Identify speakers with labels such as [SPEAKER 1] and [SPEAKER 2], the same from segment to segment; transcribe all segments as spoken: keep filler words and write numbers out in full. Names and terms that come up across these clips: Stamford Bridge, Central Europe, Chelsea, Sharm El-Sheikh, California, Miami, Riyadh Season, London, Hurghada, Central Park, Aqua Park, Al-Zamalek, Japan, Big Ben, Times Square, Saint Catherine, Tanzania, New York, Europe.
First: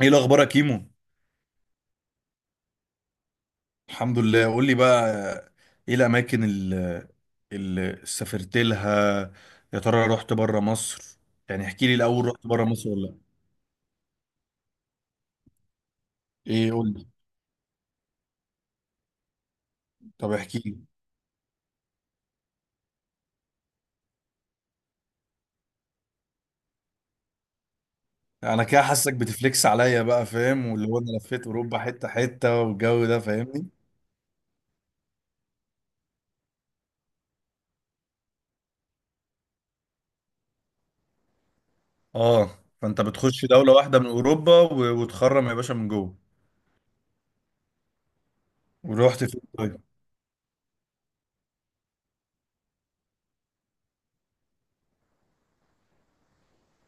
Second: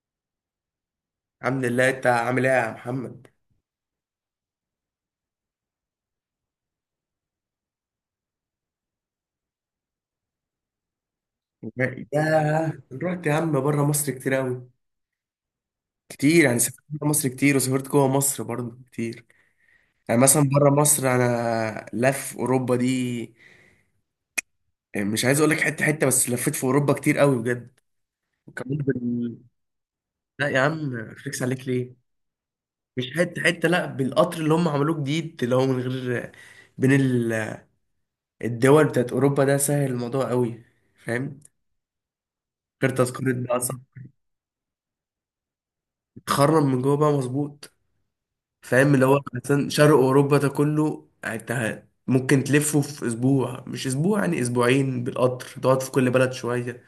[SPEAKER 1] ايه الاخبار يا كيمو؟
[SPEAKER 2] الحمد لله. انت عامل ايه يا محمد؟
[SPEAKER 1] الحمد لله. قول لي بقى، ايه الاماكن اللي, اللي سافرت لها؟ يا ترى رحت بره مصر؟ يعني احكي لي الاول، رحت بره
[SPEAKER 2] ياه،
[SPEAKER 1] مصر ولا لا؟
[SPEAKER 2] رحت يا عم بره مصر كتير قوي. كتير، يعني
[SPEAKER 1] ايه
[SPEAKER 2] سافرت
[SPEAKER 1] قول لي.
[SPEAKER 2] بره مصر كتير وسافرت جوه مصر برضه كتير. يعني
[SPEAKER 1] طب
[SPEAKER 2] مثلا
[SPEAKER 1] احكي
[SPEAKER 2] بره
[SPEAKER 1] لي.
[SPEAKER 2] مصر انا لف اوروبا دي. مش عايز اقول لك حته حته، بس لفيت في اوروبا كتير قوي بجد.
[SPEAKER 1] انا
[SPEAKER 2] وكمان
[SPEAKER 1] كده حاسك
[SPEAKER 2] بال...
[SPEAKER 1] بتفليكس عليا بقى،
[SPEAKER 2] لا يا
[SPEAKER 1] فاهم؟ واللي
[SPEAKER 2] عم،
[SPEAKER 1] هو انا
[SPEAKER 2] فليكس
[SPEAKER 1] لفيت
[SPEAKER 2] عليك
[SPEAKER 1] اوروبا
[SPEAKER 2] ليه؟
[SPEAKER 1] حته حته والجو
[SPEAKER 2] مش
[SPEAKER 1] ده،
[SPEAKER 2] حته
[SPEAKER 1] فاهمني؟
[SPEAKER 2] حته، لا، بالقطر اللي هم عملوه جديد، اللي هو من غير بين ال- الدول بتاعت اوروبا ده. سهل الموضوع قوي، فاهم؟
[SPEAKER 1] اه.
[SPEAKER 2] غير
[SPEAKER 1] فانت
[SPEAKER 2] تذكره
[SPEAKER 1] بتخش
[SPEAKER 2] بقى،
[SPEAKER 1] دوله
[SPEAKER 2] صح؟
[SPEAKER 1] واحده من اوروبا و- وتخرم يا باشا من جوه.
[SPEAKER 2] تخرم من جوه بقى، مظبوط. فاهم، اللي هو
[SPEAKER 1] ورحت فين
[SPEAKER 2] مثلا
[SPEAKER 1] طيب؟
[SPEAKER 2] شرق اوروبا ده كله انت ممكن تلفه في اسبوع، مش اسبوع يعني اسبوعين بالقطر، تقعد في كل بلد شويه.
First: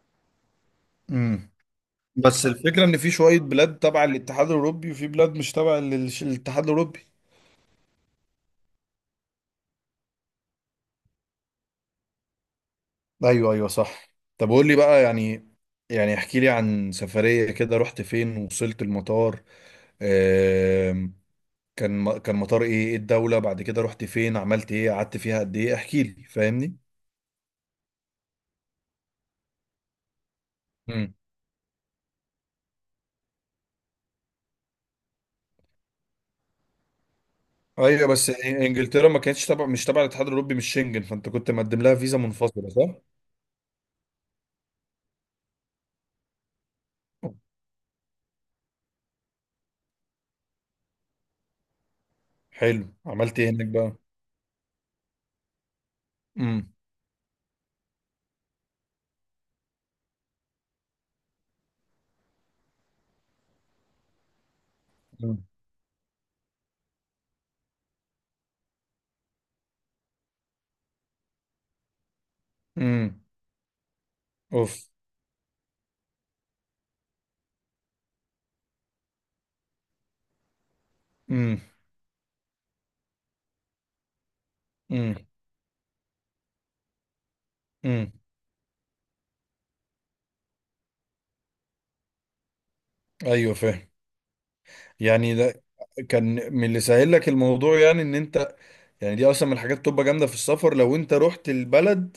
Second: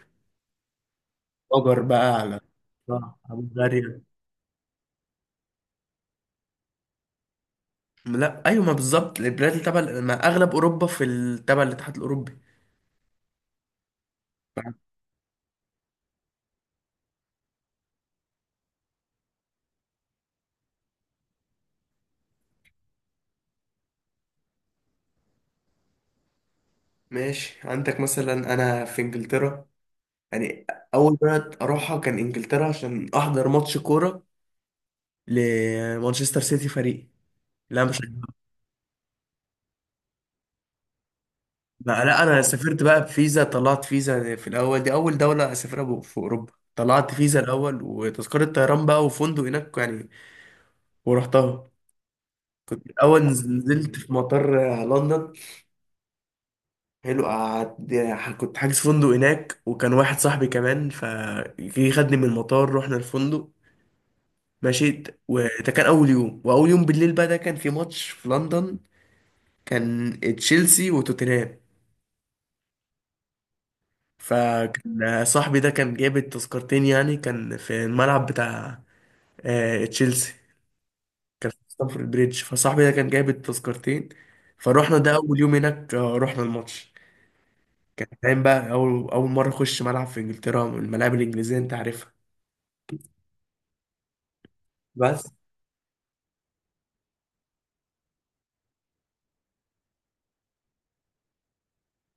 [SPEAKER 1] امم
[SPEAKER 2] أجر بقى على
[SPEAKER 1] بس الفكرة إن في
[SPEAKER 2] آه،
[SPEAKER 1] شوية بلاد
[SPEAKER 2] بلغاريا.
[SPEAKER 1] تبع الاتحاد الأوروبي وفي بلاد مش تبع للش- الاتحاد الأوروبي.
[SPEAKER 2] لا ايوه، ما بالظبط البلاد اللي تبع، ما اغلب اوروبا في ال- تبع الاتحاد الاوروبي.
[SPEAKER 1] ايوه ايوه صح. طب قول لي بقى، يعني يعني احكي لي عن سفرية كده، رحت فين؟ وصلت المطار، آم، كان كان مطار ايه؟ ايه الدولة؟ بعد كده رحت فين؟ عملت ايه؟ قعدت فيها قد ايه؟ احكي لي فاهمني.
[SPEAKER 2] ماشي، عندك مثلا انا في انجلترا، يعني
[SPEAKER 1] مم.
[SPEAKER 2] اول بلد اروحها كان انجلترا عشان احضر ماتش كوره لمانشستر سيتي فريق. لا، مش
[SPEAKER 1] ايوه بس إن- انجلترا ما كانتش تبع، مش تبع الاتحاد الاوروبي، مش شنجن، فانت كنت مقدم لها
[SPEAKER 2] بقى.
[SPEAKER 1] فيزا
[SPEAKER 2] لا انا
[SPEAKER 1] منفصلة
[SPEAKER 2] سافرت
[SPEAKER 1] صح؟
[SPEAKER 2] بقى بفيزا، طلعت فيزا في الاول، دي اول دوله اسافرها ب- في اوروبا، طلعت فيزا الاول وتذكره طيران بقى وفندق هناك يعني، ورحتها.
[SPEAKER 1] حلو
[SPEAKER 2] الاول
[SPEAKER 1] عملت ايه هناك بقى؟
[SPEAKER 2] نزلت في مطار آه، لندن.
[SPEAKER 1] امم.
[SPEAKER 2] حلو، قعدت، كنت حاجز فندق هناك، وكان واحد صاحبي كمان فجه خدني من المطار، رحنا الفندق، مشيت.
[SPEAKER 1] امم.
[SPEAKER 2] وده كان اول يوم، واول يوم بالليل بقى ده كان في ماتش في لندن. كان تشيلسي وتوتنهام.
[SPEAKER 1] امم. اوف.
[SPEAKER 2] فكان صاحبي ده كان جايب التذكرتين، يعني كان في الملعب بتاع آه، تشيلسي. كان في
[SPEAKER 1] امم.
[SPEAKER 2] ستامفورد بريدج، فصاحبي ده كان جايب التذكرتين، فروحنا ده
[SPEAKER 1] امم.
[SPEAKER 2] اول يوم هناك، آه، رحنا الماتش. كان
[SPEAKER 1] امم.
[SPEAKER 2] فاهم بقى، اول اول مره اخش ملعب في انجلترا، الملاعب الانجليزيه انت عارفها.
[SPEAKER 1] ايوه فاهم.
[SPEAKER 2] بس.
[SPEAKER 1] يعني ده كان من اللي سهل لك الموضوع، يعني ان انت يعني دي اصلا من الحاجات بتبقى جامده في السفر لو انت رحت البلد.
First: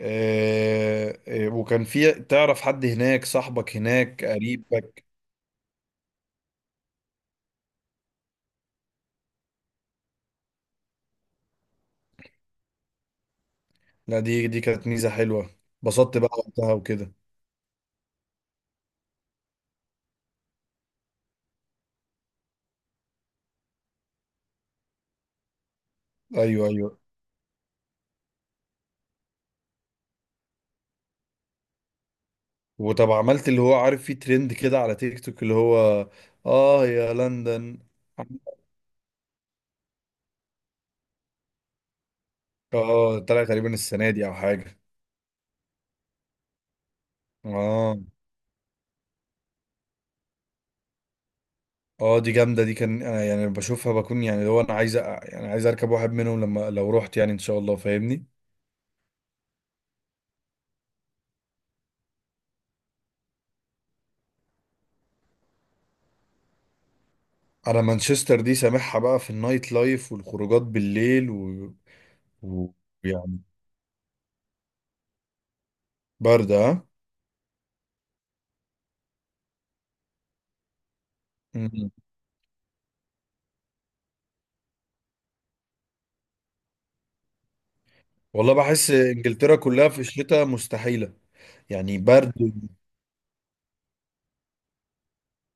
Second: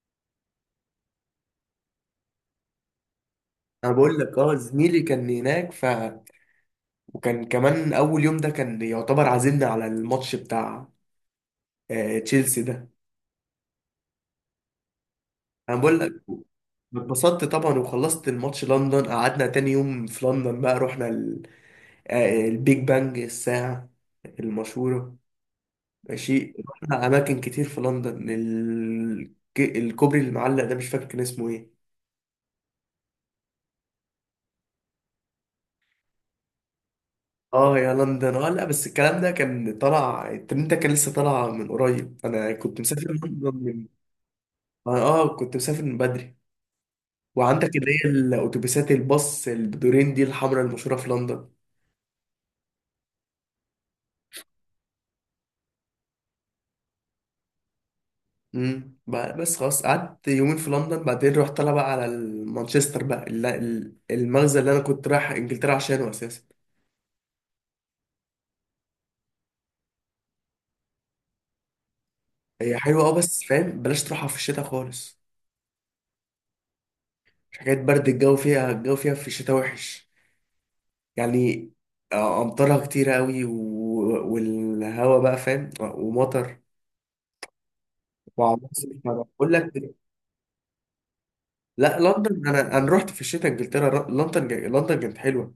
[SPEAKER 1] آه، آه، وكان في تعرف حد هناك؟ صاحبك
[SPEAKER 2] انا بقول
[SPEAKER 1] هناك؟
[SPEAKER 2] لك، اه، زميلي
[SPEAKER 1] قريبك؟
[SPEAKER 2] كان هناك، ف، وكان كمان اول يوم ده كان يعتبر عازمنا على الماتش بتاع آه، تشيلسي ده.
[SPEAKER 1] لا، دي دي كانت ميزه حلوه.
[SPEAKER 2] انا بقول
[SPEAKER 1] اتبسطت
[SPEAKER 2] لك،
[SPEAKER 1] بقى وقتها وكده.
[SPEAKER 2] اتبسطت طبعا. وخلصت الماتش لندن، قعدنا تاني يوم في لندن بقى، رحنا ال- آه، البيج بانج، الساعة المشهورة. ماشي،
[SPEAKER 1] ايوه ايوه.
[SPEAKER 2] رحنا أماكن كتير في لندن، ال- ك- الكوبري المعلق ده مش فاكر كان اسمه ايه.
[SPEAKER 1] وطب عملت اللي هو عارف فيه ترند كده على تيك توك، اللي هو اه يا
[SPEAKER 2] اه
[SPEAKER 1] لندن؟
[SPEAKER 2] يا لندن، اه، لا بس الكلام ده كان طالع، الترند ده كان لسه طالع من قريب، انا كنت مسافر
[SPEAKER 1] اه طلع
[SPEAKER 2] لندن
[SPEAKER 1] تقريبا
[SPEAKER 2] من
[SPEAKER 1] السنه دي او حاجه.
[SPEAKER 2] اه، آه، كنت مسافر من بدري. وعندك اللي
[SPEAKER 1] اه
[SPEAKER 2] هي الاتوبيسات، الباص البدورين دي الحمراء المشهورة في لندن.
[SPEAKER 1] اه، دي جامده. دي كان أنا يعني بشوفها، بكون يعني لو انا عايز أ- يعني عايز اركب واحد منهم لما لو رحت، يعني ان شاء الله فاهمني.
[SPEAKER 2] امم بقى- بس خلاص، قعدت يومين في لندن، بعدين رحت طالع بقى على ال- مانشستر بقى، الل- ال- المغزى اللي انا كنت رايح انجلترا عشانه اساسا.
[SPEAKER 1] انا مانشستر دي سامعها بقى في النايت لايف والخروجات بالليل و... و...
[SPEAKER 2] هي حلوه اه،
[SPEAKER 1] يعني
[SPEAKER 2] بس فاهم، بلاش تروحها في الشتاء خالص.
[SPEAKER 1] برد ها؟
[SPEAKER 2] حكايه برد، الجو فيها، الجو فيها في الشتاء وحش يعني.
[SPEAKER 1] مم.
[SPEAKER 2] آه، امطارها كتير قوي و- والهوا بقى، فاهم، ومطر
[SPEAKER 1] والله
[SPEAKER 2] وعواصف
[SPEAKER 1] بحس
[SPEAKER 2] بقول
[SPEAKER 1] انجلترا كلها
[SPEAKER 2] لك.
[SPEAKER 1] في الشتاء مستحيله. يعني
[SPEAKER 2] لا لندن،
[SPEAKER 1] برد.
[SPEAKER 2] انا انا رحت في الشتاء انجلترا، لندن، لندن كانت حلوه.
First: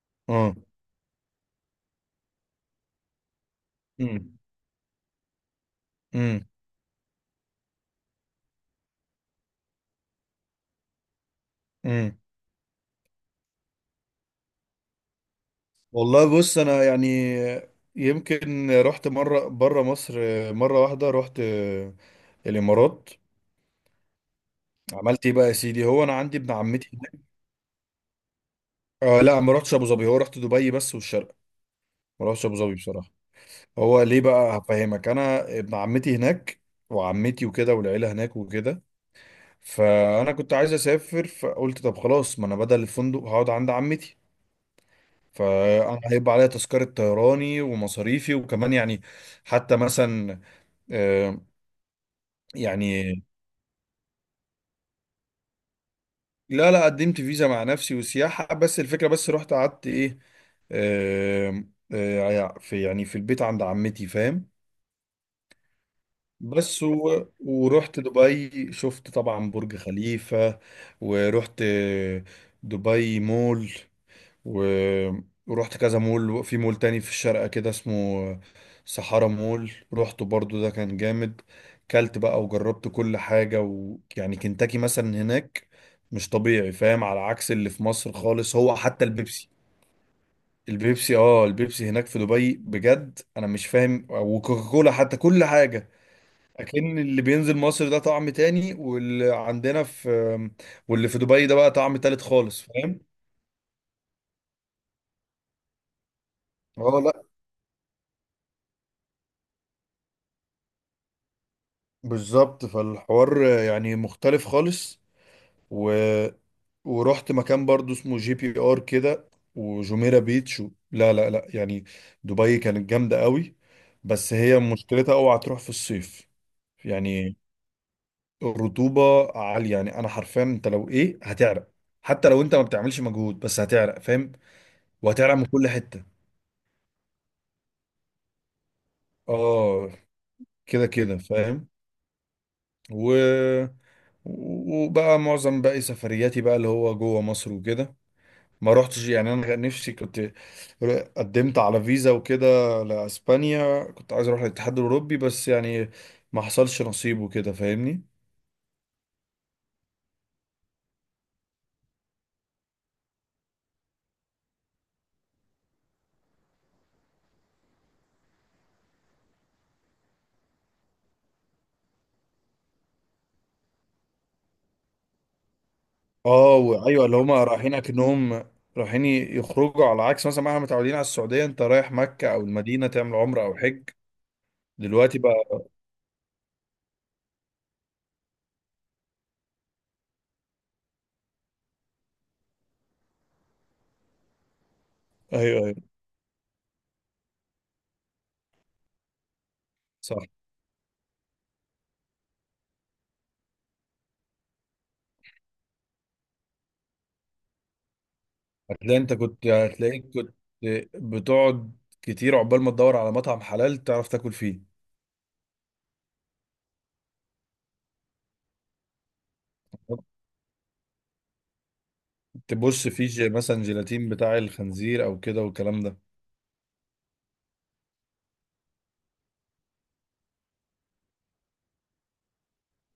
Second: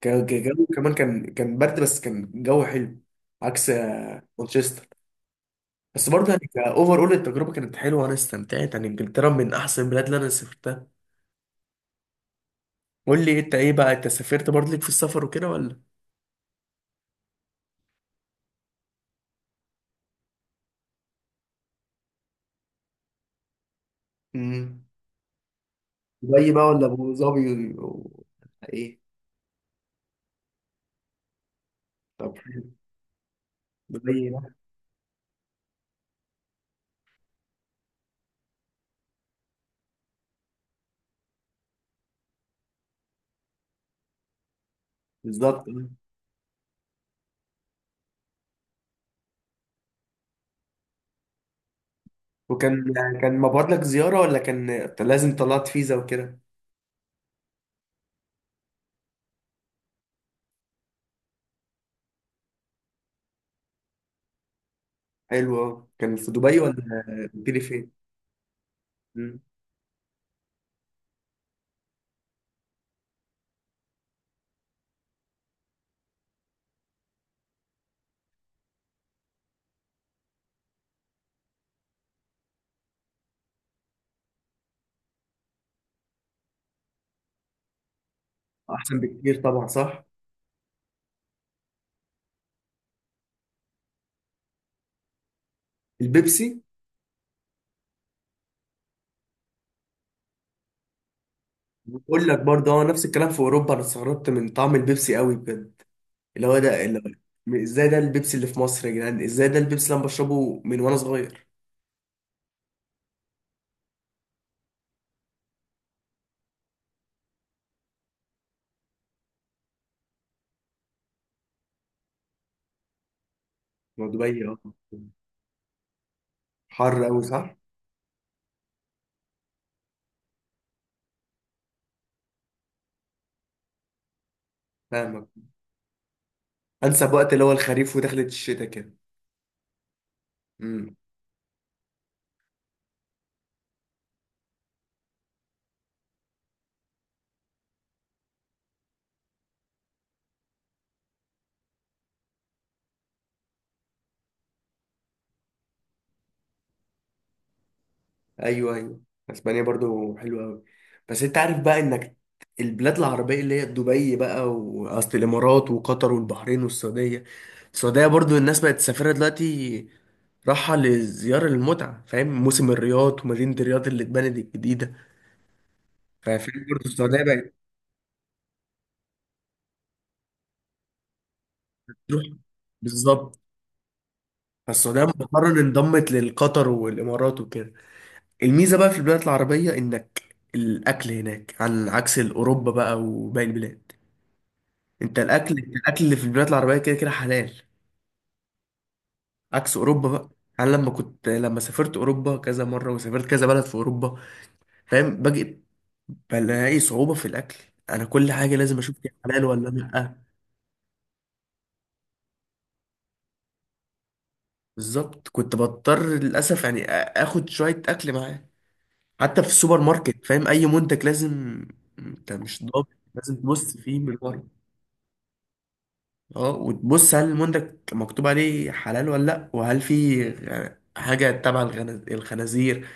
[SPEAKER 2] كان كان-
[SPEAKER 1] اه.
[SPEAKER 2] جو كمان، كان كان برد بس كان جو حلو. عكس آه،
[SPEAKER 1] مم.
[SPEAKER 2] مانشستر. بس برضه
[SPEAKER 1] مم.
[SPEAKER 2] يعني كاوفر، اول التجربه كانت حلوه وانا استمتعت، يعني انجلترا من احسن البلاد اللي انا سافرتها.
[SPEAKER 1] مم.
[SPEAKER 2] قول لي انت ايه بقى؟ انت سافرت برضه، ليك في السفر وكده ولا؟
[SPEAKER 1] والله بص انا يعني يمكن رحت مره بره مصر. مره واحده رحت الامارات.
[SPEAKER 2] امم.
[SPEAKER 1] عملت ايه بقى يا سيدي؟ هو انا عندي ابن
[SPEAKER 2] دبي بقى ولا
[SPEAKER 1] عمتي.
[SPEAKER 2] ابو ظبي و- ايه؟
[SPEAKER 1] آه لا، ما رحتش ابو ظبي، هو رحت دبي بس، والشرق ما
[SPEAKER 2] طب
[SPEAKER 1] رحتش ابو
[SPEAKER 2] حلو.
[SPEAKER 1] ظبي بصراحه. هو ليه
[SPEAKER 2] دبي بقى.
[SPEAKER 1] بقى هفهمك، انا ابن عمتي هناك وعمتي وكده والعيله هناك وكده، فانا كنت عايز اسافر فقلت طب خلاص، ما انا بدل الفندق هقعد عند عمتي.
[SPEAKER 2] بالظبط آه.
[SPEAKER 1] فانا هيبقى عليا تذكره طيراني ومصاريفي وكمان يعني، حتى مثلا آه
[SPEAKER 2] وكان،
[SPEAKER 1] يعني.
[SPEAKER 2] كان مبعوت لك زياره ولا كان لازم طلعت فيزا وكده؟
[SPEAKER 1] لا لا، قدمت فيزا مع نفسي وسياحه، بس الفكره بس رحت قعدت ايه؟ آه آه، يعني في يعني في البيت عند عمتي فاهم.
[SPEAKER 2] حلو أوي. كان في دبي ولا؟
[SPEAKER 1] بس و...
[SPEAKER 2] قلت لي فين؟
[SPEAKER 1] ورحت دبي شفت
[SPEAKER 2] مم.
[SPEAKER 1] طبعا برج خليفة. ورحت دبي مول و... ورحت كذا مول، في مول تاني في الشارقة كده اسمه سحارة مول، رحته برضو ده كان جامد. كلت بقى وجربت كل حاجة ويعني كنتاكي مثلا هناك مش طبيعي فاهم، على عكس اللي في مصر خالص. هو
[SPEAKER 2] احسن
[SPEAKER 1] حتى
[SPEAKER 2] بكتير
[SPEAKER 1] البيبسي،
[SPEAKER 2] طبعا، صح.
[SPEAKER 1] البيبسي اه، البيبسي هناك في دبي بجد انا مش فاهم، وكوكاكولا حتى كل حاجة.
[SPEAKER 2] البيبسي.
[SPEAKER 1] اكن اللي بينزل مصر ده طعم تاني، واللي عندنا في واللي في دبي ده بقى طعم تالت
[SPEAKER 2] بقول لك
[SPEAKER 1] خالص
[SPEAKER 2] برضه، هو
[SPEAKER 1] فاهم؟
[SPEAKER 2] نفس الكلام في اوروبا، انا استغربت من طعم البيبسي قوي بجد. اللي هو ده اللي،
[SPEAKER 1] اه لا
[SPEAKER 2] هو ازاي ده البيبسي اللي في مصر يا جدعان؟ ازاي ده البيبسي اللي انا بشربه من وانا صغير؟
[SPEAKER 1] بالظبط، فالحوار يعني مختلف خالص. و... ورحت مكان برضو اسمه جي بي ار كده، وجميرة بيتش و... لا لا لا، يعني دبي كانت جامدة قوي.
[SPEAKER 2] ما
[SPEAKER 1] بس
[SPEAKER 2] دبي اه.
[SPEAKER 1] هي مشكلتها اوعى تروح في الصيف
[SPEAKER 2] حر قوي،
[SPEAKER 1] يعني.
[SPEAKER 2] صح.
[SPEAKER 1] الرطوبة عالية، يعني انا حرفيا انت لو ايه هتعرق، حتى لو انت ما بتعملش مجهود بس هتعرق فاهم؟
[SPEAKER 2] فاهمك.
[SPEAKER 1] وهتعرق من كل حتة.
[SPEAKER 2] انسب وقت اللي هو الخريف ودخلة الشتاء
[SPEAKER 1] اه كده
[SPEAKER 2] كده.
[SPEAKER 1] كده فاهم. و وبقى معظم باقي سفرياتي بقى اللي هو جوه مصر وكده، ما روحتش يعني. انا كان نفسي كنت قدمت على فيزا وكده لاسبانيا، كنت عايز اروح الاتحاد الاوروبي بس يعني ما حصلش نصيب وكده فاهمني.
[SPEAKER 2] ايوه ايوه. اسبانيا برضو حلوه قوي. بس انت عارف بقى انك، البلاد العربيه اللي هي دبي بقى، واصل، الامارات وقطر والبحرين والسعوديه. السعوديه برضو الناس بقت تسافرها دلوقتي، راحه لزياره المتعه، فاهم، موسم الرياض ومدينه الرياض اللي اتبنت الجديده.
[SPEAKER 1] اه،
[SPEAKER 2] ففاهم برضو
[SPEAKER 1] وايوه اللي
[SPEAKER 2] السعوديه
[SPEAKER 1] هما
[SPEAKER 2] بقت
[SPEAKER 1] رايحين اكنهم رايحين يخرجوا، على عكس مثلا ما احنا متعودين على السعوديه، انت رايح
[SPEAKER 2] تروح.
[SPEAKER 1] مكه او المدينه تعمل
[SPEAKER 2] بالظبط.
[SPEAKER 1] عمره او حج.
[SPEAKER 2] فالسعوديه
[SPEAKER 1] دلوقتي بقى.
[SPEAKER 2] مؤخرا انضمت للقطر والامارات وكده. الميزه بقى في البلاد العربيه انك، الاكل هناك عن عكس اوروبا بقى وباقي البلاد. انت الاكل
[SPEAKER 1] ايوه ايوه
[SPEAKER 2] انت الاكل اللي في البلاد العربيه كده كده حلال. عكس اوروبا
[SPEAKER 1] صح.
[SPEAKER 2] بقى. انا لما كنت لما سافرت اوروبا كذا مره، وسافرت كذا بلد في اوروبا، فاهم، باجي بلاقي صعوبه في الاكل. انا كل حاجه لازم
[SPEAKER 1] هتلاقي
[SPEAKER 2] اشوف دي
[SPEAKER 1] انت
[SPEAKER 2] حلال
[SPEAKER 1] كنت
[SPEAKER 2] ولا
[SPEAKER 1] هتلاقيك
[SPEAKER 2] لا.
[SPEAKER 1] كنت بتقعد كتير عقبال ما تدور على مطعم حلال تعرف تاكل فيه.
[SPEAKER 2] بالظبط. كنت بضطر للاسف يعني آ- اخد شويه اكل معايا. حتى في السوبر ماركت، فاهم، اي منتج لازم، انت مش ضامن،
[SPEAKER 1] تبص فيه ج-
[SPEAKER 2] لازم
[SPEAKER 1] مثلا
[SPEAKER 2] تبص فيه
[SPEAKER 1] جيلاتين
[SPEAKER 2] من
[SPEAKER 1] بتاع
[SPEAKER 2] ورا.
[SPEAKER 1] الخنزير او كده والكلام ده.
[SPEAKER 2] اه، وتبص هل المنتج مكتوب عليه حلال ولا لا، وهل في غ- حاجة تبع الغن- الخنازير،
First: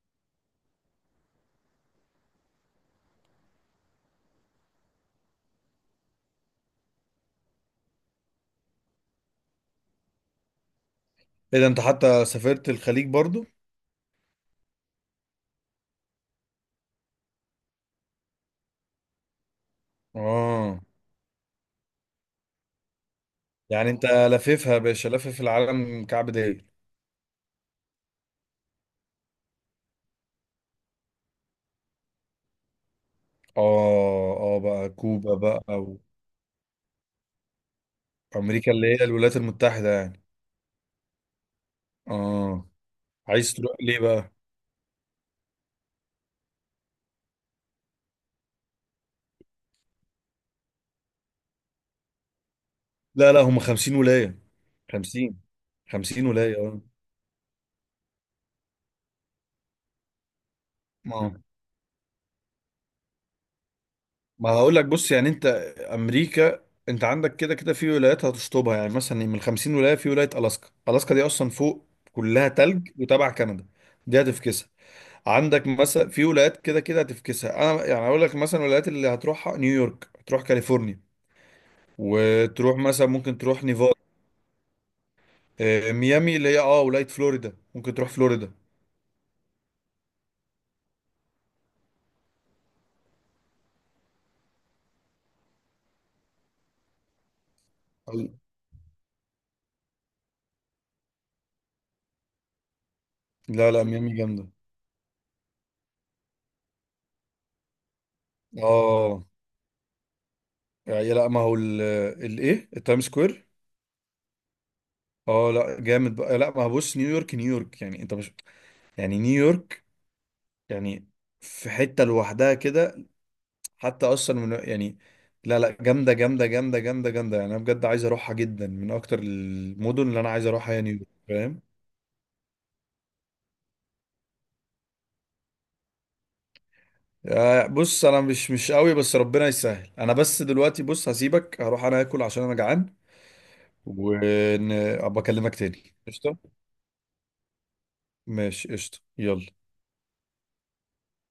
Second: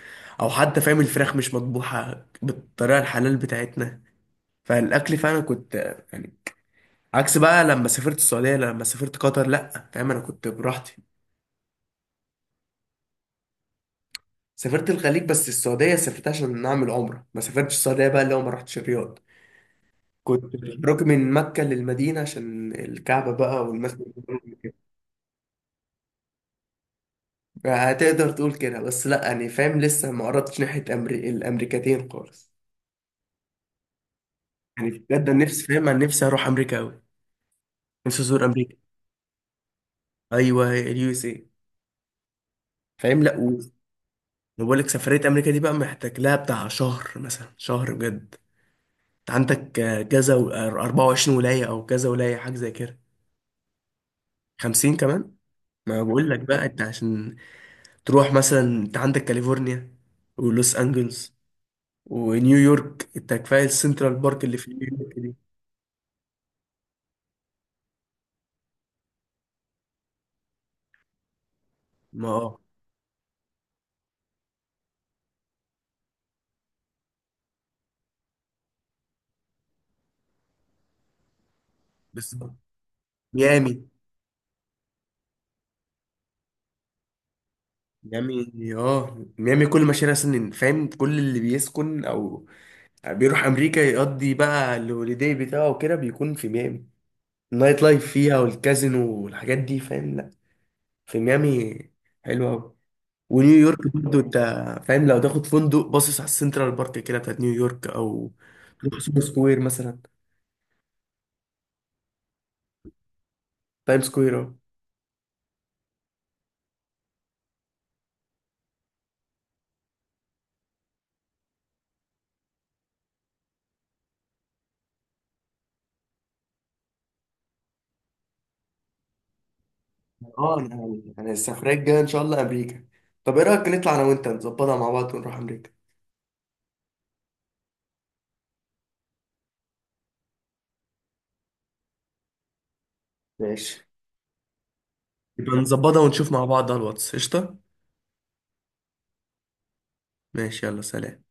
[SPEAKER 2] او حتى فاهم الفراخ مش مطبوحة بالطريقة الحلال بتاعتنا. فالاكل فعلا كنت يعني، عكس بقى لما سافرت السعودية، لما سافرت قطر، لا فاهم انا كنت براحتي.
[SPEAKER 1] ايه ده انت حتى سافرت الخليج برضو؟
[SPEAKER 2] سافرت الخليج، بس السعودية سافرت عشان نعمل عمرة، ما سافرتش السعودية بقى اللي هو، ما رحتش الرياض. كنت
[SPEAKER 1] اه
[SPEAKER 2] بروح من مكة للمدينة عشان الكعبة بقى
[SPEAKER 1] يعني انت
[SPEAKER 2] والمسجد.
[SPEAKER 1] لفيفها يا باشا، لفف العالم كعب داير.
[SPEAKER 2] هتقدر تقول كده، بس لا يعني فاهم، لسه ما قربتش ناحية أمري... الأمريكتين خالص.
[SPEAKER 1] اه اه بقى
[SPEAKER 2] يعني بجد
[SPEAKER 1] كوبا
[SPEAKER 2] أنا
[SPEAKER 1] بقى.
[SPEAKER 2] نفسي، فاهم، أنا نفسي أروح أمريكا أوي، نفسي أزور
[SPEAKER 1] وامريكا
[SPEAKER 2] أمريكا.
[SPEAKER 1] اللي هي الولايات المتحدة يعني.
[SPEAKER 2] أيوه، اليو اس إيه.
[SPEAKER 1] اه.
[SPEAKER 2] فاهم لا
[SPEAKER 1] عايز
[SPEAKER 2] و-
[SPEAKER 1] تروح ليه بقى؟
[SPEAKER 2] بقول لك سفرية أمريكا دي بقى محتاج لها بتاع شهر، مثلا شهر بجد. أنت عندك آه، كذا و- آه، أربعة وعشرين ولاية أو كذا ولاية حاجة زي كده.
[SPEAKER 1] لا لا، هم خمسين ولاية.
[SPEAKER 2] خمسين كمان؟
[SPEAKER 1] خمسين.
[SPEAKER 2] ما
[SPEAKER 1] خمسين
[SPEAKER 2] بقول لك بقى،
[SPEAKER 1] ولاية.
[SPEAKER 2] أنت عشان تروح، مثلا أنت عندك كاليفورنيا ولوس
[SPEAKER 1] اه
[SPEAKER 2] أنجلز ونيويورك. أنت كفاية السنترال بارك
[SPEAKER 1] ما
[SPEAKER 2] اللي في
[SPEAKER 1] هقول لك بص،
[SPEAKER 2] نيويورك
[SPEAKER 1] يعني
[SPEAKER 2] دي.
[SPEAKER 1] انت امريكا انت عندك كده كده في ولايات هتشطبها، يعني مثلا من خمسين ولايه في ولايه الاسكا، الاسكا دي اصلا فوق
[SPEAKER 2] ما
[SPEAKER 1] كلها
[SPEAKER 2] اه،
[SPEAKER 1] تلج وتبع كندا، دي هتفكسها. عندك مثلا في ولايات كده كده هتفكسها. انا يعني اقول لك مثلا الولايات اللي هتروحها نيويورك، هتروح كاليفورنيا،
[SPEAKER 2] بس
[SPEAKER 1] وتروح مثلا ممكن تروح
[SPEAKER 2] ميامي
[SPEAKER 1] نيفادا. آه، ميامي اللي هي اه ولايه فلوريدا، ممكن تروح
[SPEAKER 2] ميامي
[SPEAKER 1] فلوريدا.
[SPEAKER 2] اه، ميامي كل مشاريع سنين، فاهم، كل اللي بيسكن او بيروح امريكا يقضي بقى الهوليداي بتاعه وكده بيكون في ميامي. النايت لايف
[SPEAKER 1] حقيقي.
[SPEAKER 2] فيها والكازينو والحاجات دي، فاهم، لا في ميامي حلوة أوي.
[SPEAKER 1] لا لا
[SPEAKER 2] ونيويورك
[SPEAKER 1] ميامي
[SPEAKER 2] برضه، انت
[SPEAKER 1] جامده.
[SPEAKER 2] فاهم، لو تاخد فندق باصص على السنترال بارك كده بتاعت نيويورك، او تروح سوبر
[SPEAKER 1] اه،
[SPEAKER 2] سكوير مثلا.
[SPEAKER 1] يعني لا ما هو الايه التايم سكوير.
[SPEAKER 2] تايم سكوير اهو.
[SPEAKER 1] اه لا جامد بقى. لا ما هو بص، نيويورك نيويورك يعني انت مش يعني نيويورك يعني في حتة لوحدها كده، حتى اصلا من يعني لا لا، جامدة جامدة جامدة جامدة جامدة يعني. انا بجد عايز اروحها جدا، من اكتر المدن اللي انا عايز
[SPEAKER 2] اه
[SPEAKER 1] اروحها هي
[SPEAKER 2] انا،
[SPEAKER 1] نيويورك
[SPEAKER 2] انا
[SPEAKER 1] فاهم؟
[SPEAKER 2] السفرية الجاية ان شاء الله امريكا. طب ايه رأيك نطلع انا وانت نظبطها مع بعض ونروح امريكا؟
[SPEAKER 1] آه، بص انا مش مش قوي بس ربنا يسهل، انا بس دلوقتي بص هسيبك، هروح انا اكل عشان انا جعان،
[SPEAKER 2] ماشي.
[SPEAKER 1] وابقى اكلمك
[SPEAKER 2] يبقى
[SPEAKER 1] تاني
[SPEAKER 2] نظبطها ونشوف مع
[SPEAKER 1] قشطة.
[SPEAKER 2] بعض على الواتس. قشطة.
[SPEAKER 1] ماشي قشطة يلا.
[SPEAKER 2] ماشي يلا، سلام.